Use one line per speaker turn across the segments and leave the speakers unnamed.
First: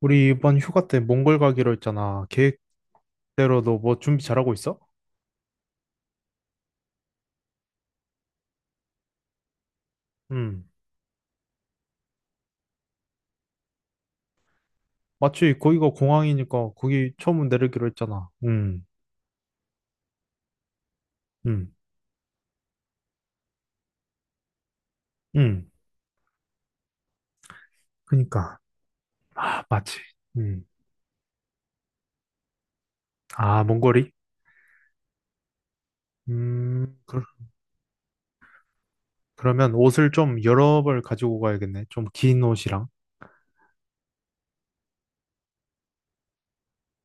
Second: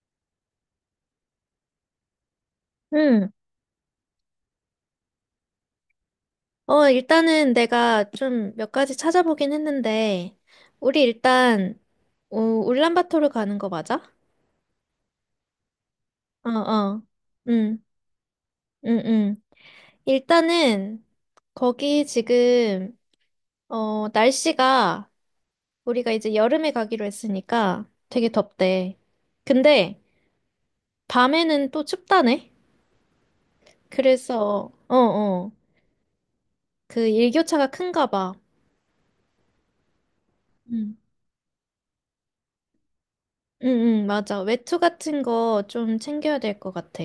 우리 이번 휴가 때 몽골 가기로 했잖아. 계획대로
응.
너 뭐 준비 잘하고 있어?
일단은 내가 좀 몇 가지 찾아보긴 했는데,
응.
우리 일단, 울란바토르 가는 거 맞아?
마치 거기가
어,
공항이니까
어.
거기 처음
응,
내리기로 했잖아. 응,
응, 응. 일단은,
응,
거기 지금, 날씨가,
응.
우리가 이제 여름에 가기로 했으니까 되게
그니까.
덥대.
아, 맞지.
근데,
응.
밤에는 또 춥다네?
아, 몽골이?
그래서, 어, 어.
음,
그
그,
일교차가 큰가 봐.
그러면 옷을 좀 여러
응,
벌 가지고 가야겠네. 좀 긴 옷이랑.
응, 응, 맞아. 외투 같은 거 좀 챙겨야 될 것 같아.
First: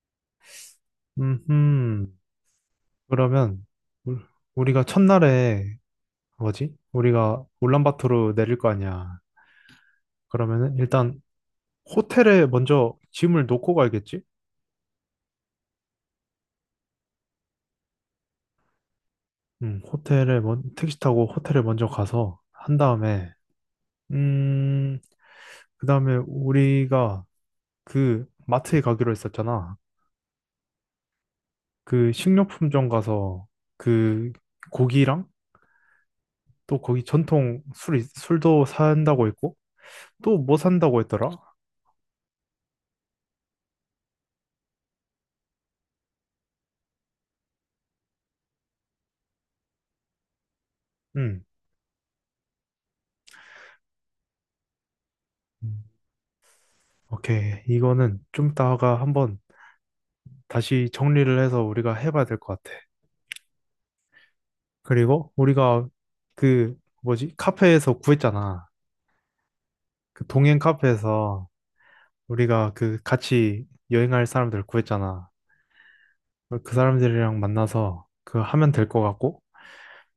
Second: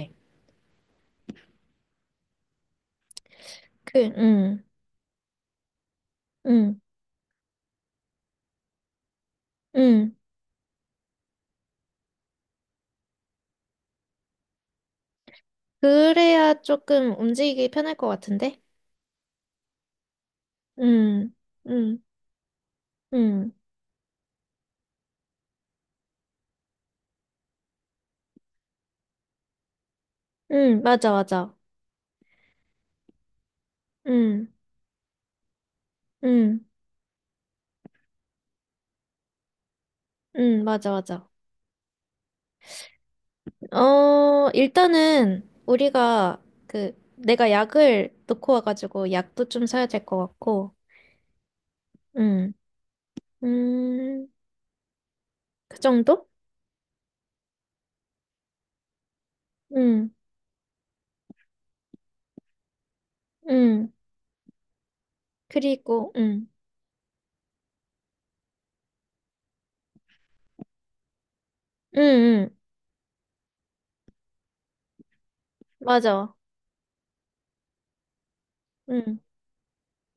음, 음. 그러면
그,
우-
응,
우리가 첫날에 뭐지?
응,
우리가 울란바토르 내릴 거 아니야.
응.
그러면은 일단 호텔에 먼저 짐을 놓고 가야겠지?
그래야 조금 움직이기 편할 것 같은데?
택시 타고
응,
호텔에 먼저
응,
가서 한 다음에
응,
음, 그다음에 우리가 그 마트에 가기로 했었잖아.
응, 맞아, 맞아.
그 식료품점 가서 그
응,
고기랑
응,
또 거기 전통 술도 산다고 했고 또 뭐
응, 맞아,
산다고
맞아.
했더라?
일단은 우리가 그, 내가 약을 놓고 와가지고 약도 좀 사야 될 것 같고,
음.
응, 음, 그
음.
정도?
오케이. 이거는 좀 이따가 한번
응,
다시 정리를 해서 우리가 해봐야 될 것 같아.
응.
그리고 우리가
그리고, 응,
그 뭐지? 카페에서 구했잖아. 그 동행 카페에서
응, 응,
우리가 그 같이 여행할 사람들 구했잖아.
맞아.
그 사람들이랑 만나서 그 하면 될 것
응,
같고,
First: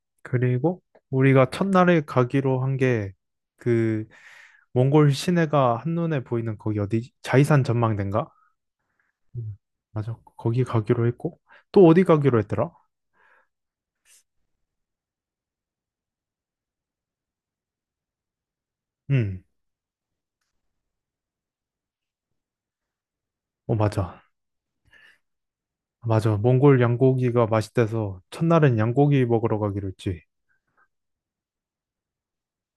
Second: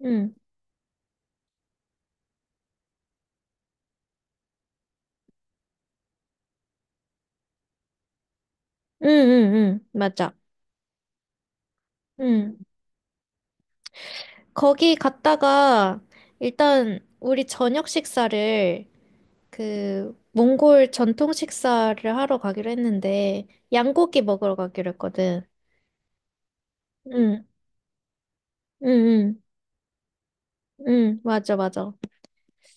응,
그리고 우리가 첫날에 가기로 한 게 그 몽골 시내가 한눈에 보이는 거기 어디 자이산 전망대인가?
응, 응,
음,
응,
맞아.
맞아.
거기 가기로 했고, 또 어디 가기로
응.
했더라?
거기 갔다가 일단 우리 저녁 식사를
음,
그 몽골 전통 식사를 하러 가기로 했는데
어, 맞아.
양고기 먹으러 가기로 했거든.
맞아. 몽골
응,
양고기가 맛있대서 첫날은
응,
양고기
응,
먹으러 가기로 했지.
응, 맞아, 맞아.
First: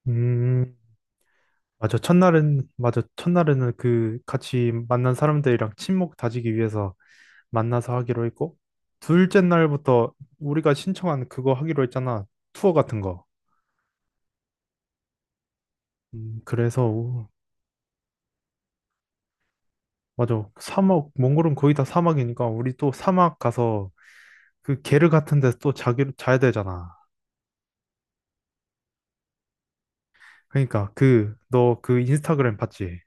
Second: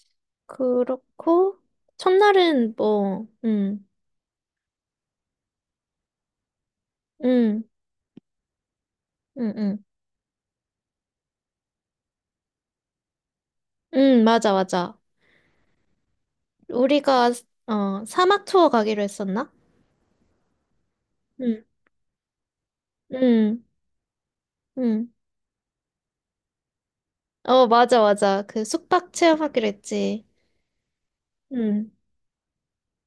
음,
그렇고
맞아. 첫날은,
첫날은
맞아.
뭐,
첫날에는
응,
그 같이 만난 사람들이랑 친목 다지기 위해서
응,
만나서 하기로 했고, 둘째
응, 응,
날부터 우리가 신청한 그거 하기로 했잖아. 투어 같은 거.
응, 맞아, 맞아.
그래서,
우리가 사막 투어 가기로 했었나?
맞아. 사막, 몽골은
응,
거의 다 사막이니까, 우리 또 사막
응,
가서 그 게르
응.
같은 데서 또 자야 되잖아.
어, 맞아, 맞아. 그 숙박 체험하기로 했지.
그러니까, 그, 너
응,
그 인스타그램 봤지?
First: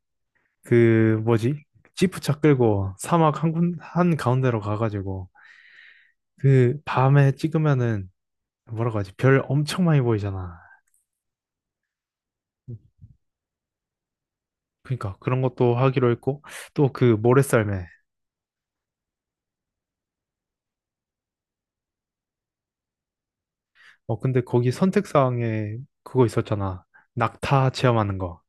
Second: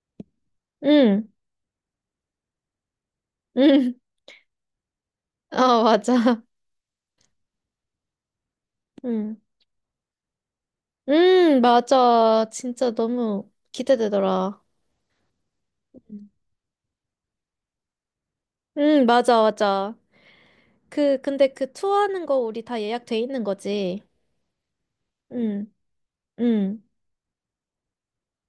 그,
응,
뭐지? 지프차 끌고 사막
응.
한 가운데로 가가지고,
아, 맞아.
그, 밤에 찍으면은, 뭐라고 하지?
응.
별 엄청 많이 보이잖아.
맞아. 진짜 너무 기대되더라.
그러니까, 그런 것도 하기로
음.
했고, 또 그 모래썰매.
응, 맞아, 맞아. 그, 근데 그 투어하는 거 우리 다 예약돼 있는 거지.
어, 근데 거기
응,
선택사항에 그거
응.
있었잖아. 낙타 체험하는 거.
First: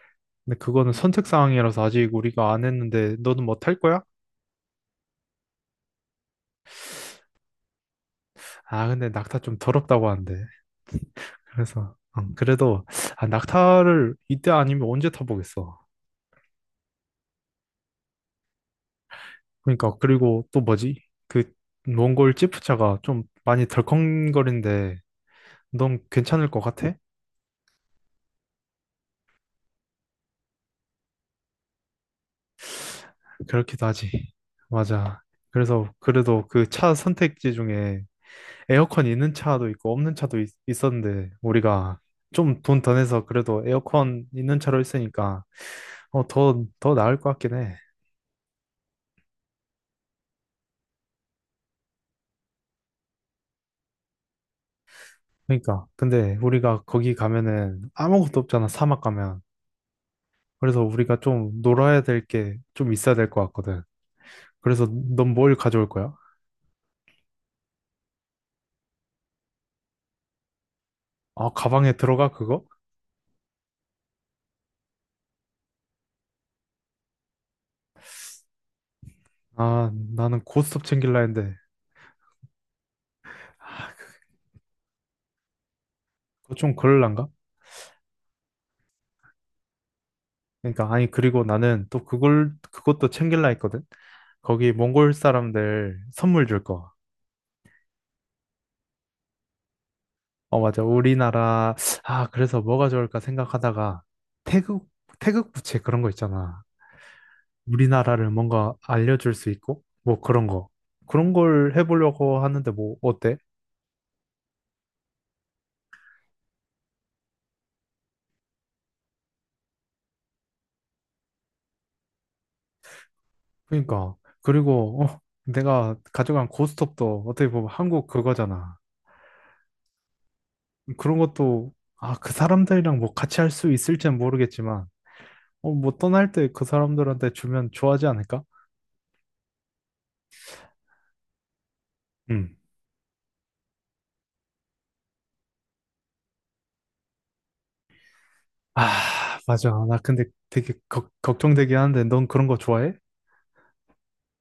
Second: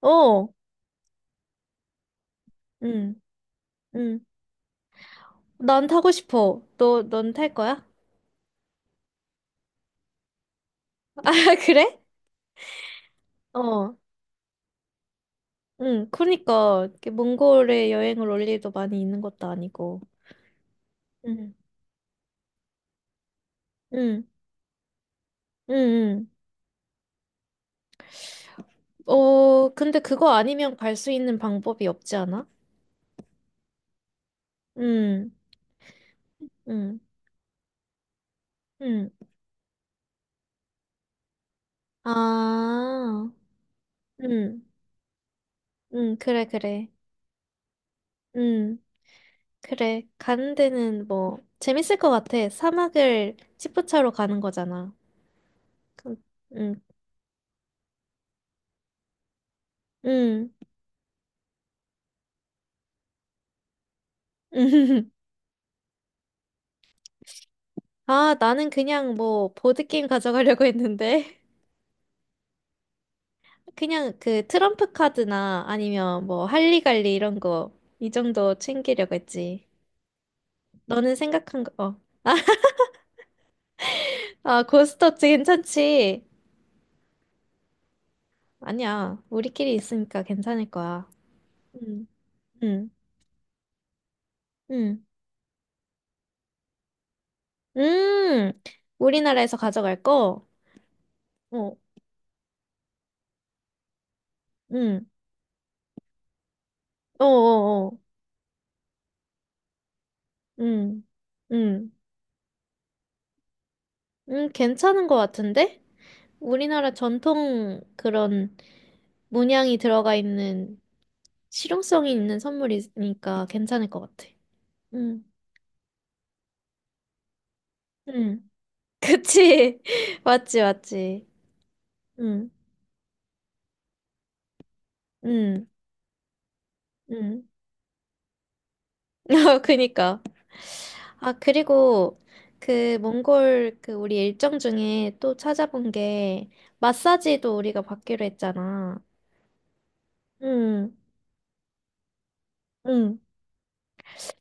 어,
근데 그거는 선택사항이라서 아직 우리가 안
응,
했는데 너는 뭐 탈 거야?
응. 난 타고 싶어. 넌 탈 거야?
아, 근데 낙타 좀 더럽다고 하는데.
아,
그래서,
그래?
그래도, 아,
어,
낙타를 이때 아니면 언제 타보겠어.
응. 그러니까, 이렇게 몽골에 여행을 올 일도 많이 있는 것도
그러니까,
아니고.
그리고 또 뭐지? 그
응,
몽골 찌푸차가 좀 많이
응,
덜컹거린데
응,
넌
응.
괜찮을 것 같아?
근데 그거 아니면 갈 수 있는 방법이 없지 않아?
그렇기도 하지. 맞아.
응,
그래서 그래도 그 차
응.
선택지 중에 에어컨
응.
있는 차도 있고 없는 었는데 우리가 좀 돈 더 내서
아,
그래도 에어컨 있는
응.
차로 했으니까
응,
어,
그래, 그래.
더 나을 것 같긴 해.
응, 그래. 가는 데는 뭐, 재밌을 것 같아. 사막을 지프차로 가는 거잖아.
그러니까
그럼,
근데
응,
우리가 거기 가면은 아무것도 없잖아 사막 가면.
응.
그래서 우리가 좀 놀아야 될 게 좀 있어야 될 것 같거든. 그래서 넌 뭘 가져올 거야?
아, 나는 그냥 뭐, 보드게임 가져가려고 했는데.
아 가방에 들어가 그거?
그냥 그 트럼프 카드나 아니면 뭐, 할리갈리 이런 거, 이 정도 챙기려고 했지.
아 나는 고스톱
너는
챙길라 했는데
생각한 거, 어.
아,
아, 고스톱 괜찮지?
그거 좀 그럴란가?
아니야. 우리끼리 있으니까 괜찮을
그러니까
거야.
아니 그리고 나는 또
응,
그걸
응.
그것도 챙길라 했거든. 거기
응
몽골 사람들 선물 줄 거.
음. 우리나라에서 가져갈 거?
어 맞아. 우리나라
어.
아 그래서 뭐가 좋을까 생각하다가 태극
응
태극 부채 그런 거 있잖아.
어어어.
우리나라를 뭔가 알려줄 수 있고 뭐 그런 거
응
그런 걸
응
해보려고 하는데 뭐 어때?
응 괜찮은 것 같은데? 우리나라 전통 그런 문양이 들어가 있는 실용성이 있는 선물이니까 괜찮을 것
그러니까
같아.
그리고 어,
응
내가 가져간 고스톱도 어떻게 보면 한국
응
그거잖아.
그치? 맞지,
그런
맞지.
것도 아 그
응
사람들이랑 뭐 같이 할 수 있을지는 모르겠지만.
응
어, 뭐 떠날 때 그 사람들한테
응
주면 좋아하지 않을까?
어, 그니까. 아, 그리고
음.
그 몽골 그 우리 일정 중에 또 찾아본 게 마사지도 우리가 받기로
아,
했잖아.
맞아. 나 근데 되게
응,
걱정되긴 하는데, 넌 그런 거 좋아해?
응.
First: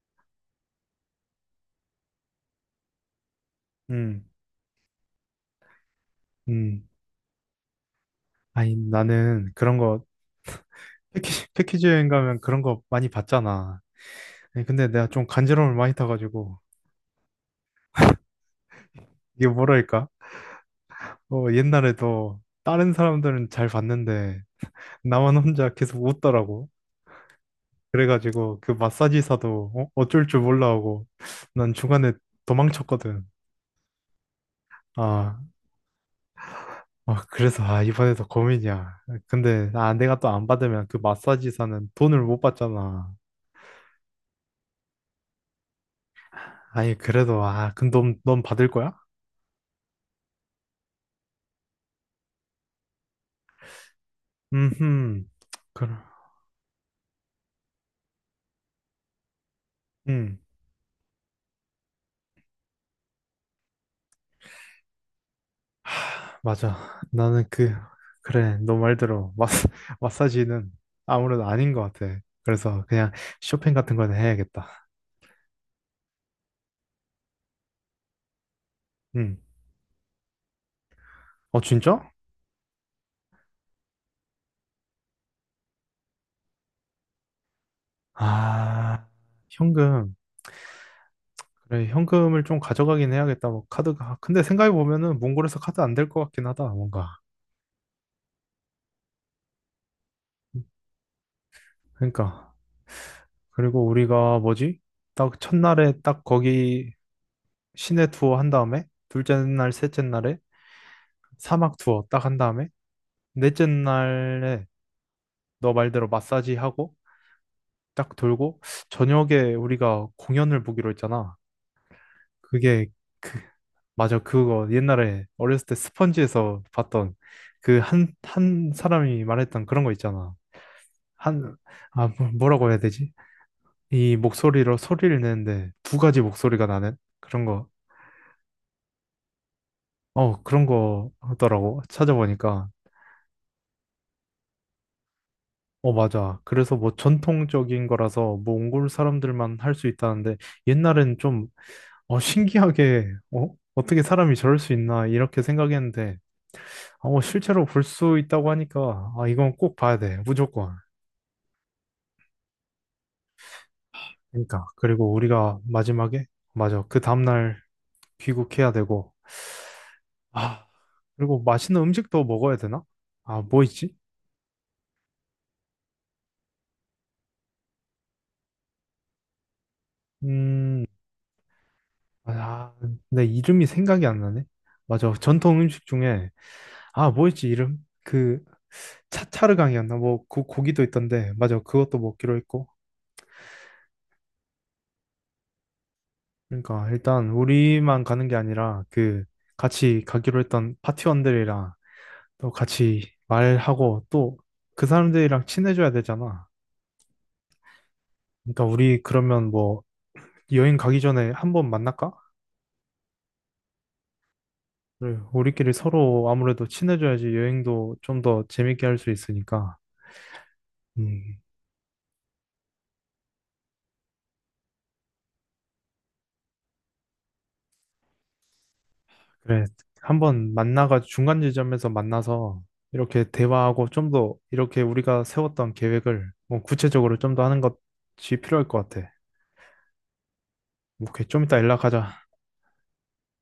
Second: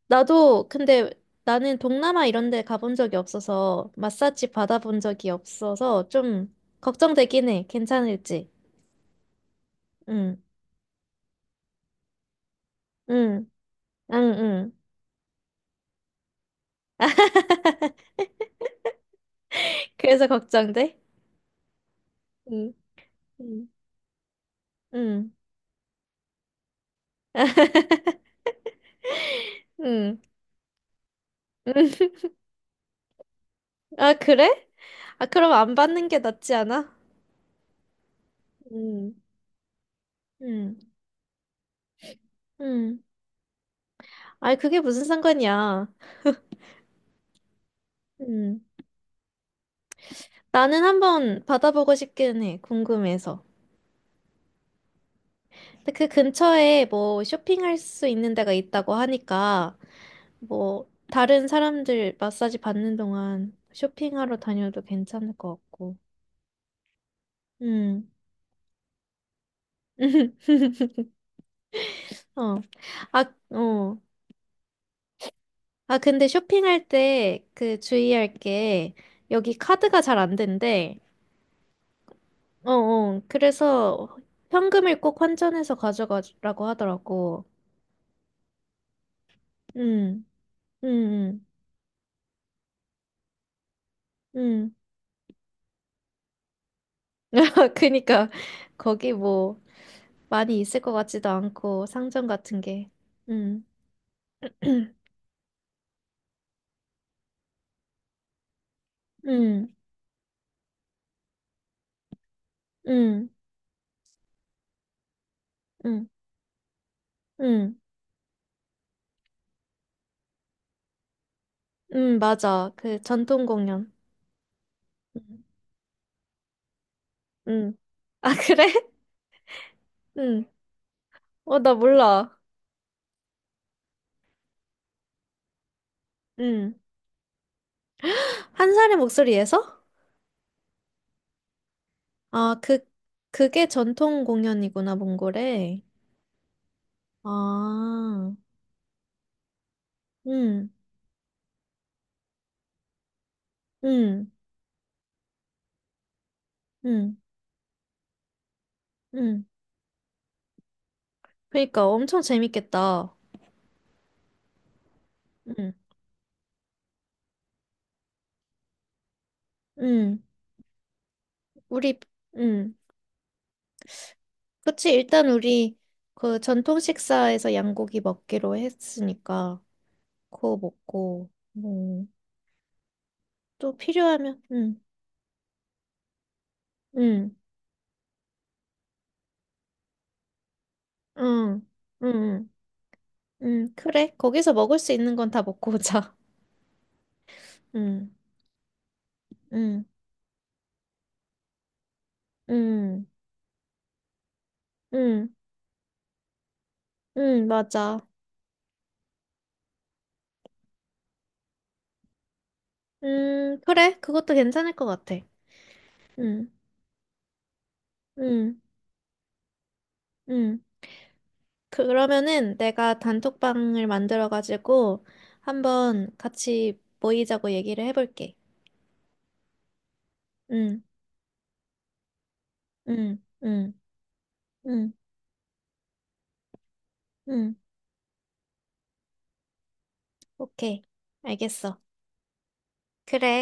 나도 근데 나는 동남아 이런 데 가본 적이 없어서
음.
마사지 받아본 적이 없어서 좀
음,
걱정되긴 해. 괜찮을지.
아니, 나는 그런 거,
응,
패키지 여행 가면 그런 거 많이
응,
봤잖아.
응,
아니,
응.
근데 내가 좀 간지러움을 많이 타가지고, 이게 뭐랄까?
그래서 걱정돼?
어, 옛날에도
응,
다른 사람들은 잘
응,
봤는데,
응.
나만 혼자 계속 웃더라고. 그래가지고, 그 마사지사도 어?
응.
어쩔 줄 몰라 하고, 난 중간에 도망쳤거든.
아, 그래? 아,
아,
그럼 안 받는 게 낫지 않아?
아, 그래서, 아, 이번에도 고민이야.
응.
근데, 아, 내가 또 안
음,
받으면 그 마사지사는 돈을 못
음.
받잖아.
아이, 그게 무슨 상관이야.
아니, 그래도, 아, 그럼 넌
음.
받을 거야?
나는 한번 받아보고 싶기는 해, 궁금해서.
음흠.
근데
그럼,
그 근처에 뭐 쇼핑할 수 있는 데가 있다고 하니까,
음.
뭐, 다른 사람들 마사지 받는 동안 쇼핑하러 다녀도 괜찮을 것 같고.
하, 맞아. 나는 그,
음.
그래, 너 말대로, 마사지는 아무래도 아닌 것 같아.
어.
그래서 그냥
아,
쇼핑 같은
어.
거는 해야겠다.
아, 근데 쇼핑할 때 그 주의할 게,
음.
여기 카드가 잘 안 된대.
어, 진짜?
어, 어. 그래서 현금을 꼭 환전해서 가져가라고 하더라고.
아, 현금.
응, 응, 응,
그래, 현금을 좀 가져가긴 해야겠다. 뭐, 카드가. 근데
응.
생각해보면은, 몽골에서 카드 안 될 것 같긴 하다, 뭔가.
그니까 거기 뭐 많이 있을 것 같지도 않고 상점
그러니까.
같은 게. 응,
그리고 우리가 뭐지?
응,
딱 첫날에 딱 거기 시내 투어 한 다음에 둘째 날, 셋째 날에 사막 투어 딱 한 다음에
응,
넷째 날에 너 말대로
응,
마사지 하고
응,
딱 돌고 저녁에 우리가 공연을 보기로 했잖아.
응, 맞아.
그게
그 전통 공연.
맞아 그거 옛날에
응,
어렸을 때 스펀지에서 봤던
응.
그
아,
한
그래?
사람이 말했던 그런 거 있잖아.
응.
한
어, 나
아
몰라.
뭐라고 해야 되지? 이 목소리로 소리를 내는데 두 가지 목소리가
응.
나는 그런 거
한 사람의 목소리에서?
어, 그런 거 하더라고.
아,
찾아보니까.
그, 그게 전통 공연이구나, 몽골에.
어, 맞아. 그래서 뭐 전통적인
아.
거라서 몽골 사람들만 할 수 있다는데
응,
옛날엔 좀 어, 신기하게 어? 어떻게
응,
사람이 저럴 수 있나 이렇게 생각했는데
응,
어, 실제로 볼 수 있다고 하니까 아,
응.
이건 꼭 봐야 돼. 무조건.
그러니까 엄청 재밌겠다.
그러니까. 그리고 우리가
응,
마지막에 맞아. 그 다음날 귀국해야 되고
응.
아, 그리고 맛있는
우리,
음식도 먹어야
응.
되나? 아, 뭐 있지?
그치, 일단 우리 그 전통 식사에서 양고기 먹기로 했으니까 그거
음,
먹고, 뭐,
아, 내 이름이
또
생각이 안
필요하면,
나네.
응,
맞아. 전통 음식 중에 아,
응,
뭐였지 이름? 그 차차르강이었나? 뭐 그 고기도 있던데. 맞아.
응,
그것도 먹기로
응,
했고.
응. 그래, 거기서 먹을 수 있는 건 다 먹고 오자.
그러니까 일단 우리만
응,
가는 게 아니라 그
응,
같이 가기로 했던 파티원들이랑 또
응,
같이 말하고 또 그
응,
사람들이랑 친해져야 되잖아.
응, 맞아.
그러니까 우리 그러면 뭐 여행 가기 전에 한번 만날까?
그래, 그것도 괜찮을 것 같아.
그래, 우리끼리 서로
응,
아무래도 친해져야지 여행도 좀 더
응,
재밌게 할 수 있으니까.
응.
음.
그러면은 내가 단톡방을 만들어가지고 한번 같이 모이자고 얘기를 해볼게.
그래, 한번
응,
만나가 중간 지점에서 만나서
응,
이렇게
응,
대화하고 좀 더 이렇게
응,
우리가 세웠던 계획을 뭐 구체적으로 좀 더
응.
하는 것이 필요할 것 같아.
오케이.
오케이, 좀 이따
알겠어.
연락하자.
그래.